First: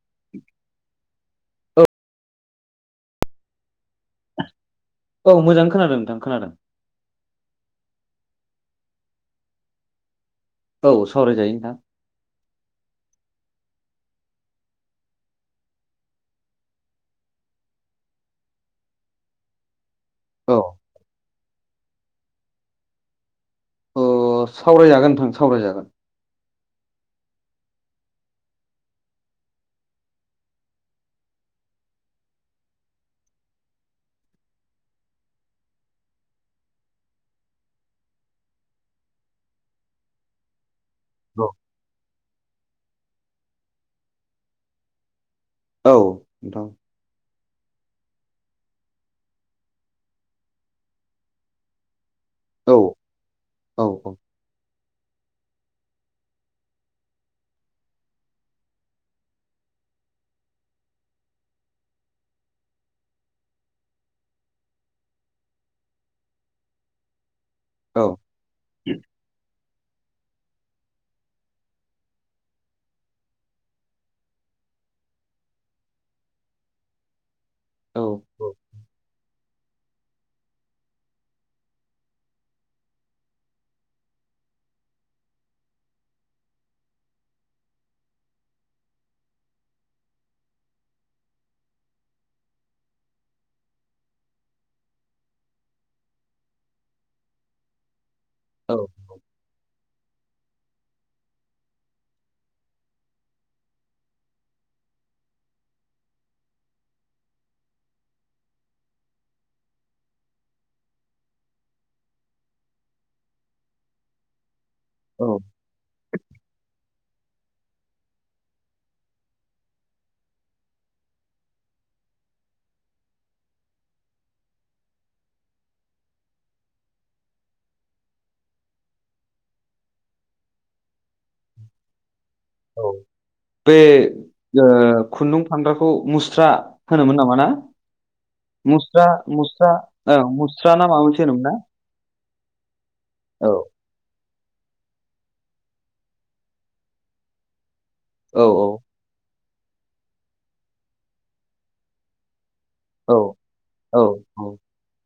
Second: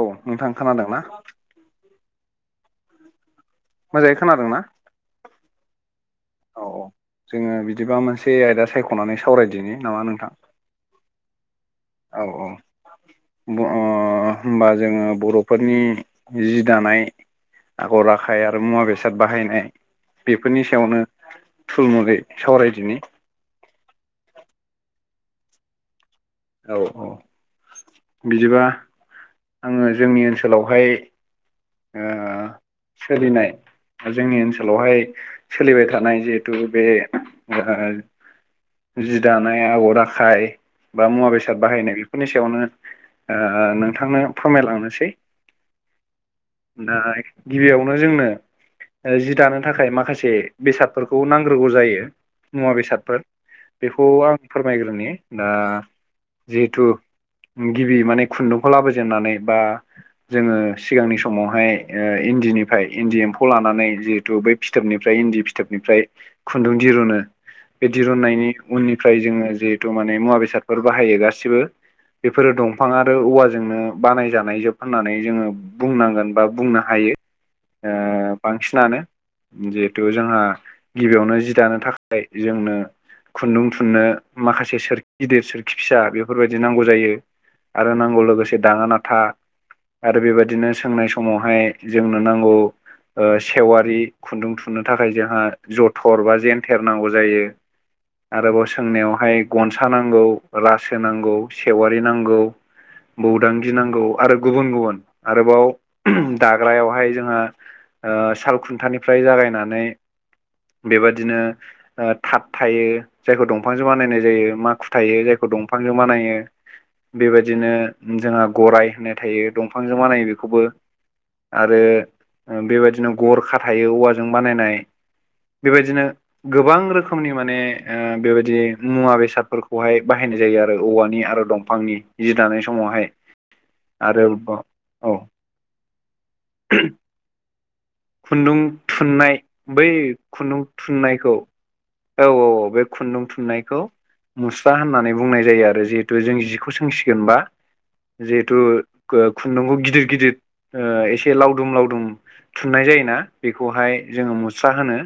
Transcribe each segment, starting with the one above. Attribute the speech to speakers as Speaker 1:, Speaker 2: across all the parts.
Speaker 1: औ नोंथां खोनादों ना? मोजाङै खोनादों ना?
Speaker 2: औ मोजां खोनादों नोंथां खोनादों।
Speaker 1: अ जोङो बिदिबा मोनसे आयदा सायख'नानै सावरायदिनि नामा नोंथां?
Speaker 2: औ सावरायजायो नोंथां।
Speaker 1: औ औ। ओ होमबा जोङो बर'फोरनि जि दानाय आगर आखाइ आरो मुवा बेसाद बाहायनाय
Speaker 2: औ
Speaker 1: बेफोरनि सायावनो थुल मुुरै सावरायदिनि।
Speaker 2: औ सावरायजागोन नोंथां सावरायजागोन।
Speaker 1: औ औ बिदिबा आङो जोंनि ओनसोलावहाय ओ सोलिनाय जोंनि ओनसोलावहाय सोलिबाय थानाय जिहेथु बे ओ जि दानाय आगर आखाय बा मुवा-बेसाद बाहायनाय बेफोरनि सायावनो ओ नोंथांनो फोरमायलांनोसै।
Speaker 2: औ नोंथां
Speaker 1: दा गिबियावनो जोंनो जि दानो थाखाय माखासे बेसादफोरखौ नांग्रोगौ जायो।
Speaker 2: औ
Speaker 1: मुवा बेसादफोर
Speaker 2: औ
Speaker 1: बेखौ आं फोरमायग्रोनि दा जिहेथु गिबि माने खुन्दुंखौ लाबोजेननानै बा जोङो सिगांनि समावहाय ओ इन्दिनिफ्राय इन्दि एम्फौ लानानै जिहेथु बै- फिथोबनिफ्राय इन्दि फिथोबनिफ्राय खुन्दुं दिरुनो बे
Speaker 2: औ
Speaker 1: दिरुननायनि उननिफ्राय जोङो जिहेथु माने मुवा बेसादफोर बाहायो गासिबो। बेफोरो दंफां आरो औवाजोंनो बानायजानाय जोब होननानै जोङो बुंनांगोन बा बुंनो हायो। ओ बांसिनानो जिहेथु जोंहा गिबियावनो जि दानो थाखाय जोंनो खुन्दुं थुननो माखासे सोरखि गिदिर सोर- खि फिसा बेफोरबायदि नांगौ जायो आरो नांगौ लोगोसे दाङा नाथा आरो बेबायदिनो सोंनाय समावहाय जोंनो नांगौ सेवारि खुन्दुं थुननो थाखाय जोंहा जथर बा जेनथेर नांगौ जायो। आरोबाव
Speaker 2: औ
Speaker 1: सोंनायावहाय गनसा नांगौ, रासो नांगौ, सेवारि नांगौ। बौदांगि नांगौ आरो गुबुन गुबुन। आरोबाव दाग्रायावहाय जोंहा ओ साल खुन्थानिफ्राय जागायनानै बेबादिनो थाक थायो जायखौ दंफांजों बानायनाय जायो मा- थायो
Speaker 2: औ
Speaker 1: जायखौ दंफांजों बानायो बेबायदिनो जोंहा गराइ होननाय थायो दंफांजों मानायो बेखौबो। आरो बेबायदिनो गरखा थायो औवाजों बानायनाय। बेबायदिनो गोबां रोखोमनि माने ओ बेबायदि मुवा बेसादफोरखौहाय बाहायनाय जायो आरो औवानि आरो दंफांनि जि दानाय
Speaker 2: औ
Speaker 1: समावहाय आरोबाव औ
Speaker 2: सानद्राखौ मुस्रा
Speaker 1: [unintelligible]
Speaker 2: होनोमोन नामा ना?
Speaker 1: खुन्दुं
Speaker 2: मुस्रा
Speaker 1: थुननाय
Speaker 2: मुस्रा
Speaker 1: बै
Speaker 2: औ
Speaker 1: खुन्दुं
Speaker 2: मुस्रा ना माबा मोनसे
Speaker 1: थुननायखौ
Speaker 2: होनोमोन ना?
Speaker 1: औ औ औ बे खुन्दुं
Speaker 2: औ
Speaker 1: थुननायखौ। मुस्रा होननानै बुंनाय जायो आरो जिहेथु जों जिखौ सोंसिगोनबा
Speaker 2: औ
Speaker 1: जिहेथु
Speaker 2: औ
Speaker 1: खुन्दुंखौ गिदिर गिदिर ओ एसे लावदुम लावदुम थुननाय
Speaker 2: औ
Speaker 1: जायोना।
Speaker 2: औ
Speaker 1: बेखौहाय
Speaker 2: औ
Speaker 1: जोङो मुस्रा होनो।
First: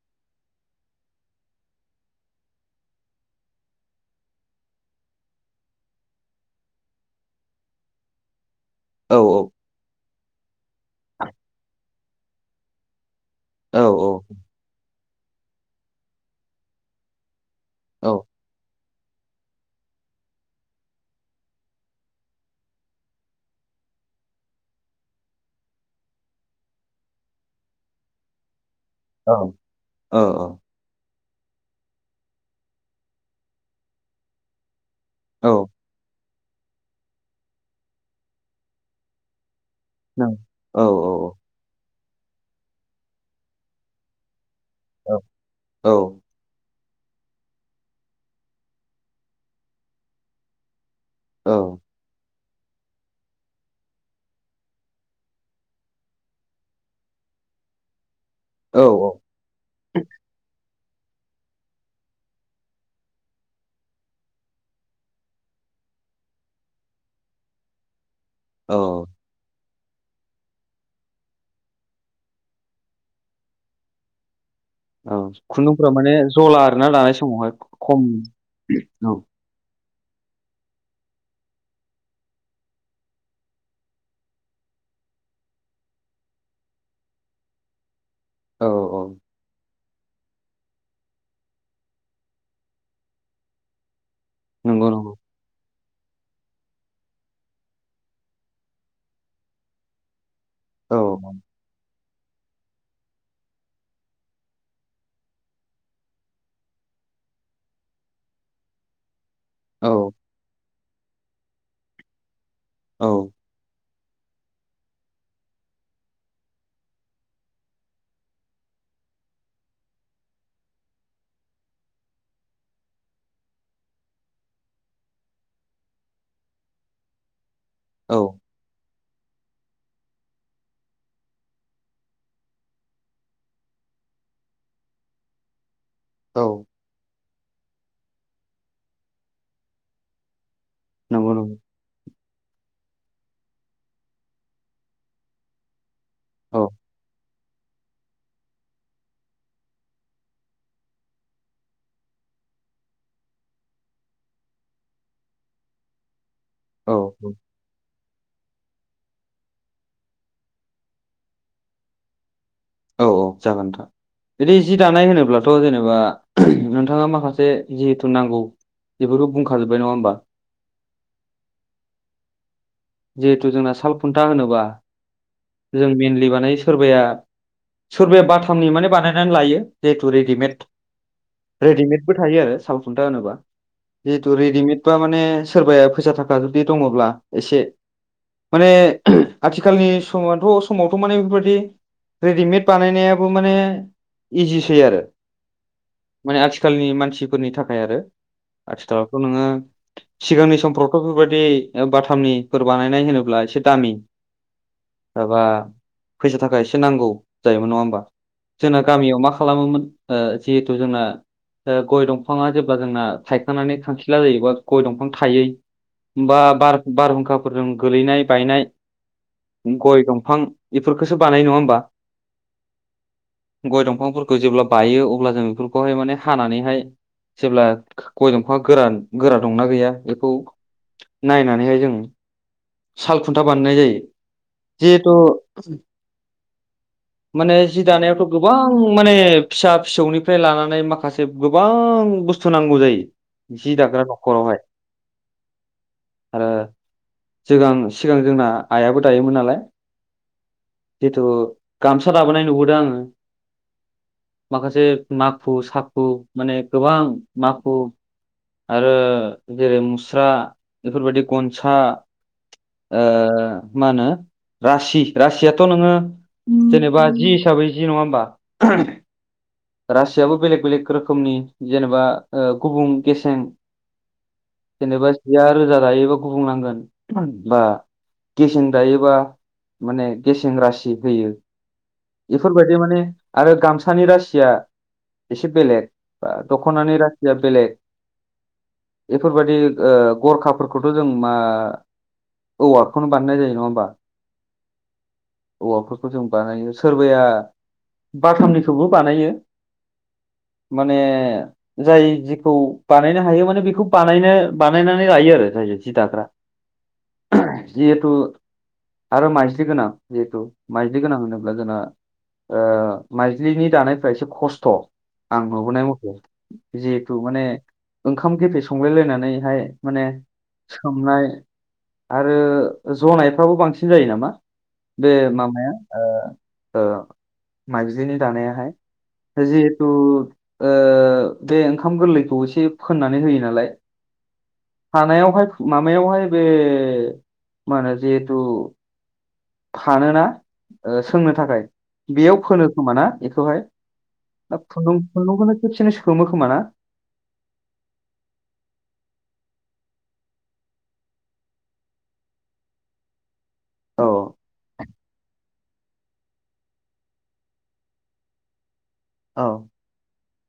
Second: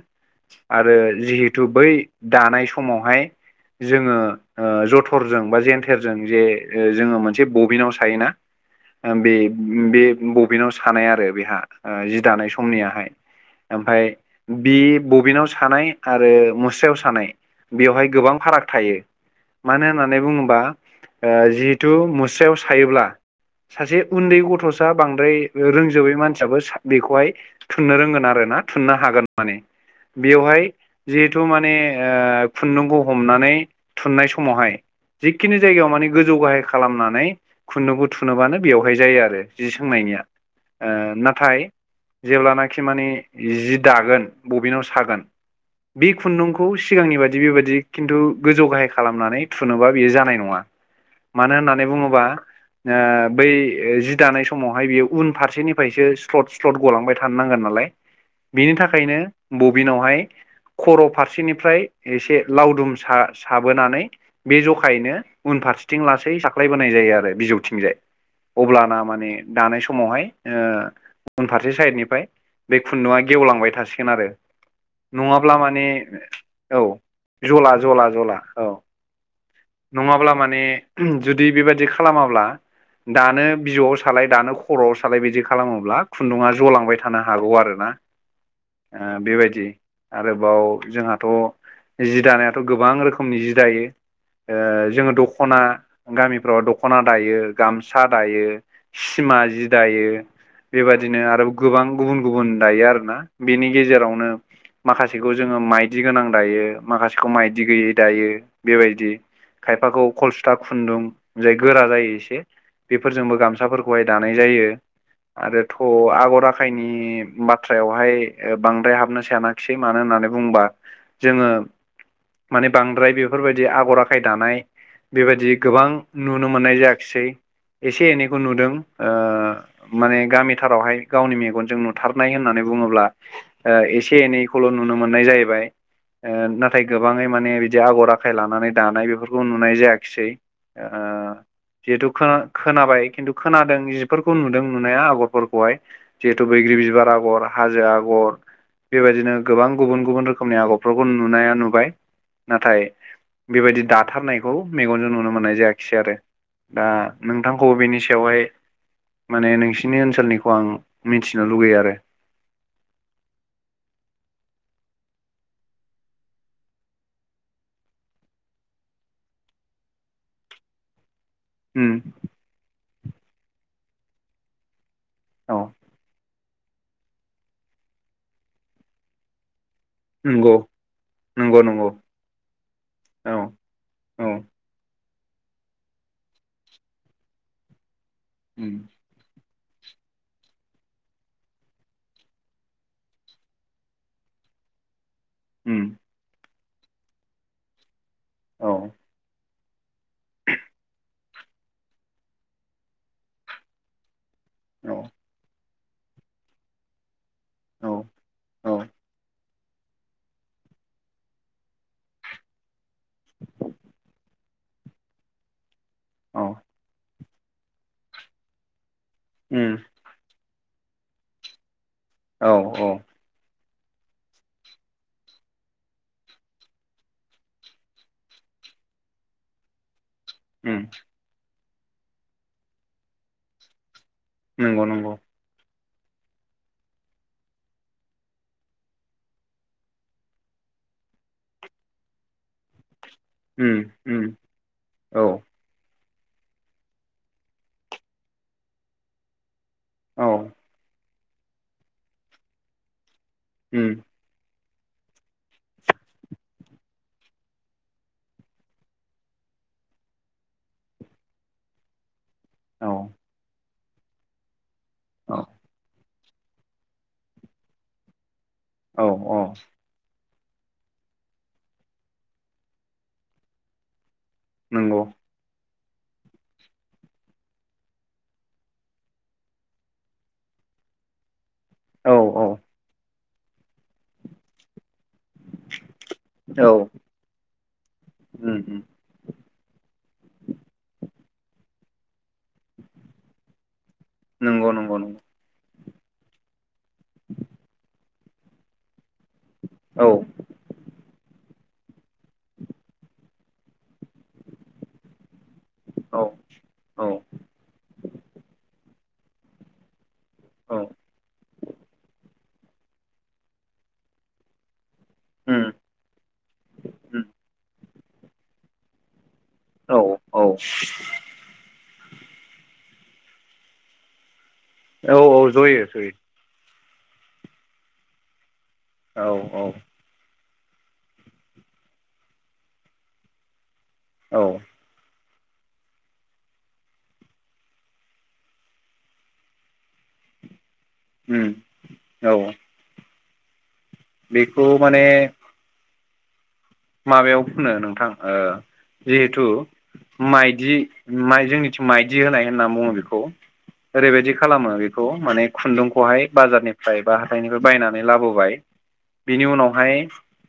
Speaker 1: आरो जिहेथु बै दानाय समावहाय जोङो ओ जथरजों बा जेेनथेरजों जे ओ जोङो मोनसे बबिनाव सायोना
Speaker 2: औ
Speaker 1: बे बे बबिेनाव सानाय आरो बेहा ओ जि दानाय समनियाहाय।
Speaker 2: औ
Speaker 1: ओमफफ्राय बि बबिनाव सानाय आरो मुस्रायाव सानाय।
Speaker 2: औ
Speaker 1: बेवहाय गोबां फाराग थायो। मानो होननानै बुङोबा ओ जिहेथु मुस्रायाव सायोब्ला सासे उन्दै गथ'सा बांद्राय रोंजोबै मानसियाबो सा बेखौहाय थुननो रोंगोन ना रोङा? थुननो हागोन
Speaker 2: औ
Speaker 1: माने बेवहाय जिहेथु माने ओ खुन्दुंखौ हमनानै थुननाय समावहाय जिखिनि जायगायाव माने गोजौ गाहाय खालामनानै खुन्दुंखौ गुथुनोबानो बेवहाय जायो आरो जि सोंनायनिया ओ नाथाय जेब्लानाखि माने जि दागोन बबिनाव सागोन बे खुन्दुंखौ सिगांनि बाददि बेबायदिि खिन्थु गोजौ गाहाय खालामनानै थुनोबा बेयो जानाय नङा। मानो होननानै बुङोबा ओ बै जि दानाय समावहाय बियो उनफारसेनिफ्रायसो स्लदस स्लथ गलांबाय थानो नांगोन नालाय बिनि
Speaker 2: औ
Speaker 1: थाखायनो बबिनावहाय खर' फारसेनिफ्राय एसे लावदुम सा साबोनानै बे जखायैनो उनफारसेथिं लासै साख्लायबोनाय जायो आरो बिजौथिंजाय।
Speaker 2: औ
Speaker 1: अब्लाना माने दानाय समावहाय ओ उनफारसे साइडनिफ्राय बे खुन्दुआ गेवलांबाय थासिगोन आरो।
Speaker 2: औ
Speaker 1: नङाब्ला माने
Speaker 2: खुन्दुंफोरा जला
Speaker 1: औ
Speaker 2: आरोना दानाय समावहाय
Speaker 1: जला
Speaker 2: खम
Speaker 1: जला जला औ। नङाब्ला माने जुदि बेबायाददि खालामाब्ला दानो बिजौआव सालाय दानो खर'आव सालाय बिदि खालामोब्ला खुन्दुङा जलांबाय थानो हागौ आरोना
Speaker 2: औ
Speaker 1: ओ
Speaker 2: औ
Speaker 1: बेबायदि आरोबाव जोंहाथ' जि दानायाथ' गोबां रोखोमनि जि दायो। ओ
Speaker 2: नंगौ
Speaker 1: जोङो
Speaker 2: नंगौ
Speaker 1: दख ख'ना, गामिफ्राव दख'ना दायो, गामसा दायो, सिमा जि दायो।
Speaker 2: औ
Speaker 1: बेबायदिनो आरो गोबां गुबुन गुबुन दायो आरोना बेनि गेजेरावनो माखासेखौ जोङो माइदि गोनां दायो माखासेखौ माइदि गैयै दायो बेबायदि। खायफाखौ
Speaker 2: औ
Speaker 1: खलसुथा खुन्दुं जाय गोरा जायो एसे
Speaker 2: औ
Speaker 1: बेफोरजोंबो गामसाफोर खौ हाय दानाय जायो। आरोथ' आगर-आखायनि बाथ्रायावहाय ओ बांद्राय हाबनो साना खिसै मानो होननानै बुङोबा जोङो माने बांद्राय बेफोरबायदि आगर-आखाय दानाय बेबायदि गोबां नुनो मोननाय जायाखिसै एसे
Speaker 2: औ
Speaker 1: एनैखौ नुदों ओ माने गामिथारावहाय गावनि मेगनजों नुथारनाय होननानै बुङोब्ला ओ एसे एनैखौल' नुनो मोननाय जाहैबाय। ओ
Speaker 2: औ
Speaker 1: नाथाय गोबाङै माने बिदि आगर आखाय लानानै दानाय बेफोरखौ नुनाय जायाखिसै। ओ
Speaker 2: नंगौ नंगौ
Speaker 1: जिहेथु खो खोनाबाय खिन्थु खोनादों जिफोरखौ नुदों नुनाया आगरफोरखौहाय जिहेतु
Speaker 2: औ
Speaker 1: बैग्रि बिबार आगर, हाजो आगर बेबायदिनो गोबां गुबुन गुबुन रोखोमनि आगरफोरखौ नुनाया नुबाय नाथाय बेबायदि दाथारनायखौ मेगनजों नुनो मोननाय जायाखिसै आरो। दा
Speaker 2: औ औ
Speaker 1: नोंथांखौ बेनि सायावहाय माने नोंसिनि ओनसोलनिखौ आं मिथिनो लुगैयो आरो।
Speaker 2: औ औ जागोन नोंथां बिदि जि दानाय होनोब्लाथ' जेनेबा नोंथाङा माखासे जिहेथु नांगौ बेफोरखौ बुंखाजोबबाय नङा होनबा?
Speaker 1: उम
Speaker 2: जिहेथु जोंना साल खुन्था होनोबा
Speaker 1: औ
Speaker 2: जों मइेनलि बानायो सोरबाया सोरबाया बाथामनि माने बानायनानै लायो जिहेतु
Speaker 1: नंगौ
Speaker 2: रेडिमेड
Speaker 1: नंगौ नंगौ
Speaker 2: रेडिमेडबो थायो आरो साल खुन्था
Speaker 1: औ
Speaker 2: होनोबा
Speaker 1: औ
Speaker 2: जिहेतु रेडिमेड बा माने सोरबाया फैसा थाखा जुदि दङब्ला एसे माने
Speaker 1: उम
Speaker 2: आथिखालनि समाथ' समावथ' माने बेफोरबायदि रेडिमेड बानायनायाबो माने इजिसै आरो
Speaker 1: उम
Speaker 2: माने आथिखालनि मानसिफोरनि थाखाय आरो
Speaker 1: औ
Speaker 2: आथिखालावथ' नोङो सिगांनि समफ्रावथ' बेफोरबायदि बाथामनिफोर बानायनाय होनोब्ला एसे दामि
Speaker 1: औ
Speaker 2: माबा फैसा-थाख एसे नांगौ जायोमोन। नङा होमबा?
Speaker 1: औ औ
Speaker 2: जोंना गामियाव मा खालामोमोन ओ जिहेथु जोंना ओ गय दंफाङा जेब्ला जोंना थायखांनानै खांखिला जायो बा गय दंफां थायै
Speaker 1: औ
Speaker 2: बा बार बारहुंखाफोरजों गोलैनाय बायनाय
Speaker 1: उम
Speaker 2: गय दंफां बेफोरखौसो बानायो नङा होमबा?
Speaker 1: औ अ
Speaker 2: गय दंफांफोरखौ जेब्ला बायो अब्ला जों बेफोरखौहाय माने हानानैहाय जेब्ला गय दंफाङा गोरान गोरा दंना गैया बेखौ
Speaker 1: उम
Speaker 2: नायनानैहाय जों साल खुन्था बानायनाय जायो
Speaker 1: नंगौ नंगौ
Speaker 2: जिहेथु माने जि दानायावथ' गोबां माने फिसा फिसौनिफ्राय लानानै माखासे गोबां बुस थु नांगौ जायो जि
Speaker 1: उम
Speaker 2: दाग्रा
Speaker 1: उम
Speaker 2: न'खरावहाय
Speaker 1: औ
Speaker 2: आरो जोगां सिगां जोंना आइयाबो दायोमोन नालाय
Speaker 1: औ
Speaker 2: जिथु गामसा दाबोनाय नुबोदों आङो।
Speaker 1: उम
Speaker 2: माखासे माखु साखु माने गोबां माखु आरो जेरै मुस्रा बेफोरबायदि गन सा
Speaker 1: औ
Speaker 2: ओ माहोनो रासि
Speaker 1: औ
Speaker 2: रासियाथ' नोङो जेनेबा जि हिसाबै जि नङा होमबा
Speaker 1: औ अ
Speaker 2: रासियाबो बेलेग बेलेग रोखोमनि जेनेबा ओ गुबुं गेसें
Speaker 1: नंगौ
Speaker 2: जेनेबा जिया रोजा दायोबा गुबुंनांगोन बा गेसें दायोबा माने गेसें रासि होयो।
Speaker 1: औ औ
Speaker 2: बेफोरबायदि माने आरो गामसानि रासिया एसे बेलेग बा
Speaker 1: औ
Speaker 2: दखनानि रासिया बेलेग
Speaker 1: उम उम
Speaker 2: बेफोरबायदि ओ गरखाफोरखौ बो जों मा औवाखौनो बानायनाय जायो नङा होमबा
Speaker 1: नंगौ नंगौ नंगौ
Speaker 2: औवाफोरखौ जों बानायो सोरबाया बाथामनिखौबो बानायो।
Speaker 1: औ
Speaker 2: माने जाय जिखौ बानायनो हायो माने बेखौ बानायनो बानायनानै लायो आरो जाय जि
Speaker 1: औ
Speaker 2: दाग्रा
Speaker 1: औ
Speaker 2: जिहेथु आरो माइज्लि गोनां। जिहेथु
Speaker 1: औ
Speaker 2: मायदि गोनां होनोब्ला जोंना ओ माइज्लिनि दानायफ्रा एसे खस्थ' आं
Speaker 1: उम
Speaker 2: नुबोनाय मथे जिहेथु
Speaker 1: उम
Speaker 2: माने ओंखाम गेफे संलायलायनानैहाय
Speaker 1: औ
Speaker 2: माने
Speaker 1: औ
Speaker 2: सोमनाय आरो जनायफ्राबो बांसिन जायो नामा? बे
Speaker 1: जयो
Speaker 2: माबाया
Speaker 1: जयो
Speaker 2: ओ ओ माइजिनि दानायाहाय
Speaker 1: औ औ
Speaker 2: जिहेथु ओ बे ओंखाम गोरलैखौ एसे फोननानै होयो नालाय
Speaker 1: औ
Speaker 2: हानायावहाय माबायावहाय बे मा होनो जिहेथु फानोना ओ सोंनो
Speaker 1: उम
Speaker 2: थाखाय
Speaker 1: औ
Speaker 2: बेयाव फोनो खोमाना बेखौहाय
Speaker 1: बेखौ
Speaker 2: फुन्दुं
Speaker 1: माने
Speaker 2: खुन्दुंखौनो खबसेनो सोमो खोमा ना
Speaker 1: माबायाव फुनो नोंथां ओ जिहेथु माइदि माय जोंनिथिं माइदि होनाय होनना बुङो बेखौ
Speaker 2: औ
Speaker 1: ओरैबायदि खालामो बेखौ माने खुन्दुंखौहाय बाजारनिफ्राय बा हाथाइनिफ्राय बायनानै लाबोबाय।
Speaker 2: औ
Speaker 1: बेनि उनावहाय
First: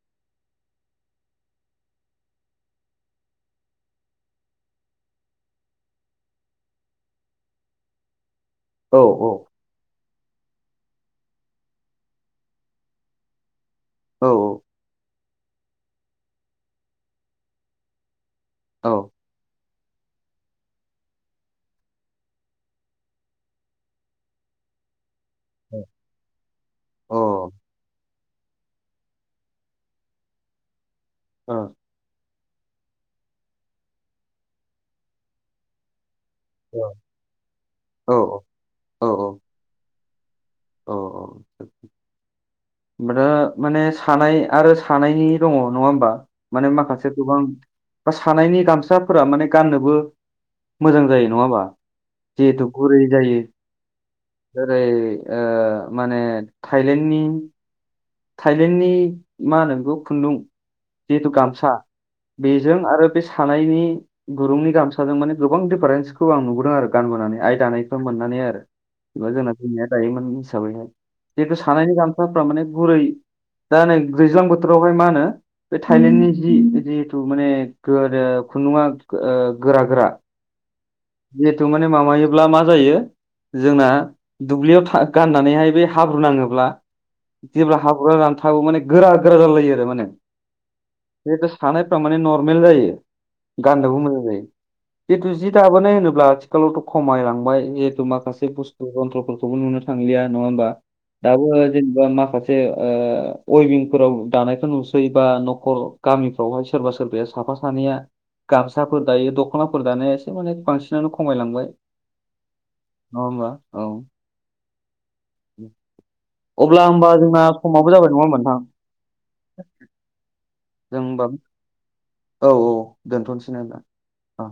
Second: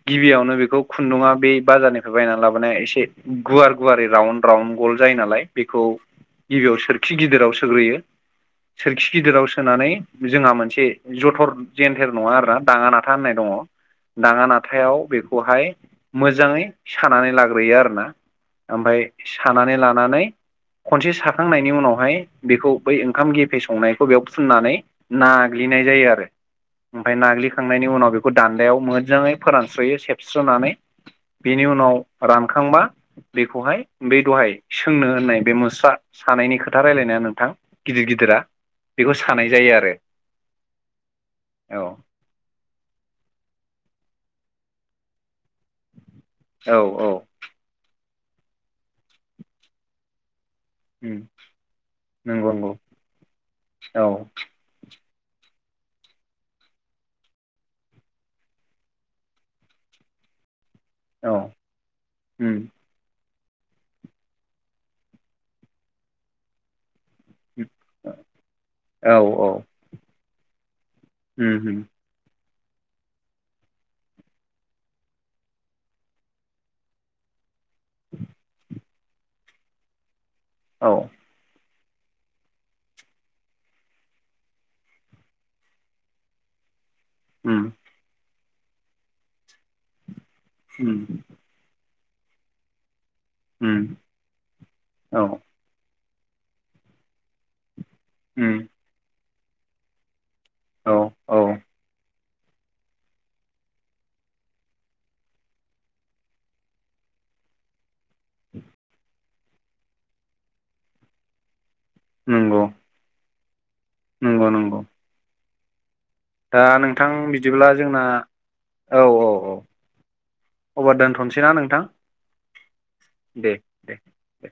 Speaker 1: गिबियावनो बेखौ खुन्दुङा बे बाजारनिफ्राय बायनानै लाबोनाया एसे गुवार गुवारै राउन्ड राउन गल जायो नालाय बेखौ गिबियाव सोरखि गिदिराव सोग्रोयो
Speaker 2: औ
Speaker 1: सोरखि गिदिराव सोनानै जोंहा मोनसे जथर जेन्थेर नङा आरोना दाङा नाथा होननाय दङ।
Speaker 2: औ
Speaker 1: नाङा नाथायाव बेखौहाय मोजाङै सानानै लाग्रोयो आरोना।
Speaker 2: औ
Speaker 1: ओमफ्राय सानानै लानानै खनसे साखांनायनि उनावहाय बेखौ बै ओंखाम गेफे संनायखौ बेयाव फुननानै नाग्लिनाय जायो आरो ओमफ्राय
Speaker 2: औ
Speaker 1: नाग्लिखांनायनि उनाव बेखौ दान्दायाव मोजाङै फोरानस्रयो सेबस्रोनानै
Speaker 2: औ
Speaker 1: बेनि उनाव रानखांबा बेखौहाय बे दहाय सोंनो होननाय बे मुस्रा सानायनि खोथा रायजलायनाया नोंथां गिदिर गिदिरा
Speaker 2: औ
Speaker 1: बेखौ सानाय जायो आरो औ
Speaker 2: ओमफ्राय दा माने सानाय आरो सानायनि दङ नङा होमबा माने
Speaker 1: औ औ
Speaker 2: माखासे गोबां बा सानायनि गामसाफोरा माने गाननोबो मोजां
Speaker 1: उम
Speaker 2: जायो नङा होमबा
Speaker 1: नंगौ
Speaker 2: जिहेथु
Speaker 1: नंगौ
Speaker 2: गुरै जायो
Speaker 1: औ
Speaker 2: जेरै ओ माने थाइलेण्डनि थाइलेण्डनि मा होनोखौ खुन्दुं जिहेथु
Speaker 1: औ
Speaker 2: गामसा
Speaker 1: उम
Speaker 2: बेजों आरो बे सानायनि दुरुंनि गामसाजों माने गोबां दिडिफारेन्सखौ आं नुबोदों आरो गानबोनानै आइ दानायखौ मोननानै आरो
Speaker 1: औ औ
Speaker 2: जेनबा जोंना जोंनिया दायोमोन हिसाबैहाय जितु
Speaker 1: उम उम
Speaker 2: सानैनि गाम साफ्रा माने गुरै दा नै गोज्लां बोथोरावहाय मा होनो बे थाइलेण्डनि जि जिथु माने गोदो खुन्दुआ ओ गोरा गोरा
Speaker 1: औ
Speaker 2: जिहेथु माने माबायोब्ला मा जायो जोंना दुब्लियाव था गाननानैहाय बे हाब्रु नाङोब्ला
Speaker 1: उम
Speaker 2: जेब्ला हाब्रुवा रानथाबो माने गोरा गोरा जालायलायो आरो माने
Speaker 1: उम
Speaker 2: थानायफ्रा माने नर्मेल जायो
Speaker 1: उम
Speaker 2: गान्दबो मोजां जायो
Speaker 1: औ
Speaker 2: जेतु जि दाबोनाय होनोब्ला आथिखालावथ' खमायलांबाय जिहेथु माखासे
Speaker 1: उम
Speaker 2: बुस्थु जनत्र फोर खौबो नुनो थांलिया नङा होमबा
Speaker 1: औ औ
Speaker 2: दाबो जेनेबा मा माखासे ओ अयभिंफोराव दानायखौ नुसै बा न'खर गामि बेवहाय सोरबा सोरबाया साफा सानैया गामसाफोर दायो दख'नाफोर दानाया एसे माने बांसिनानो खमायलांबाय
Speaker 1: नंगौ
Speaker 2: नङा होमबा औ
Speaker 1: नंगौ नंगौ
Speaker 2: उ
Speaker 1: दा नोंथां बिदिब्ला जोंना
Speaker 2: नोंथां
Speaker 1: औ औ औ अब्ला
Speaker 2: जों होमबा
Speaker 1: दोनथ'नोसै ना नोंथां
Speaker 2: औ दोनथ'नोसै
Speaker 1: दे
Speaker 2: ना होमबा
Speaker 1: दे
Speaker 2: औ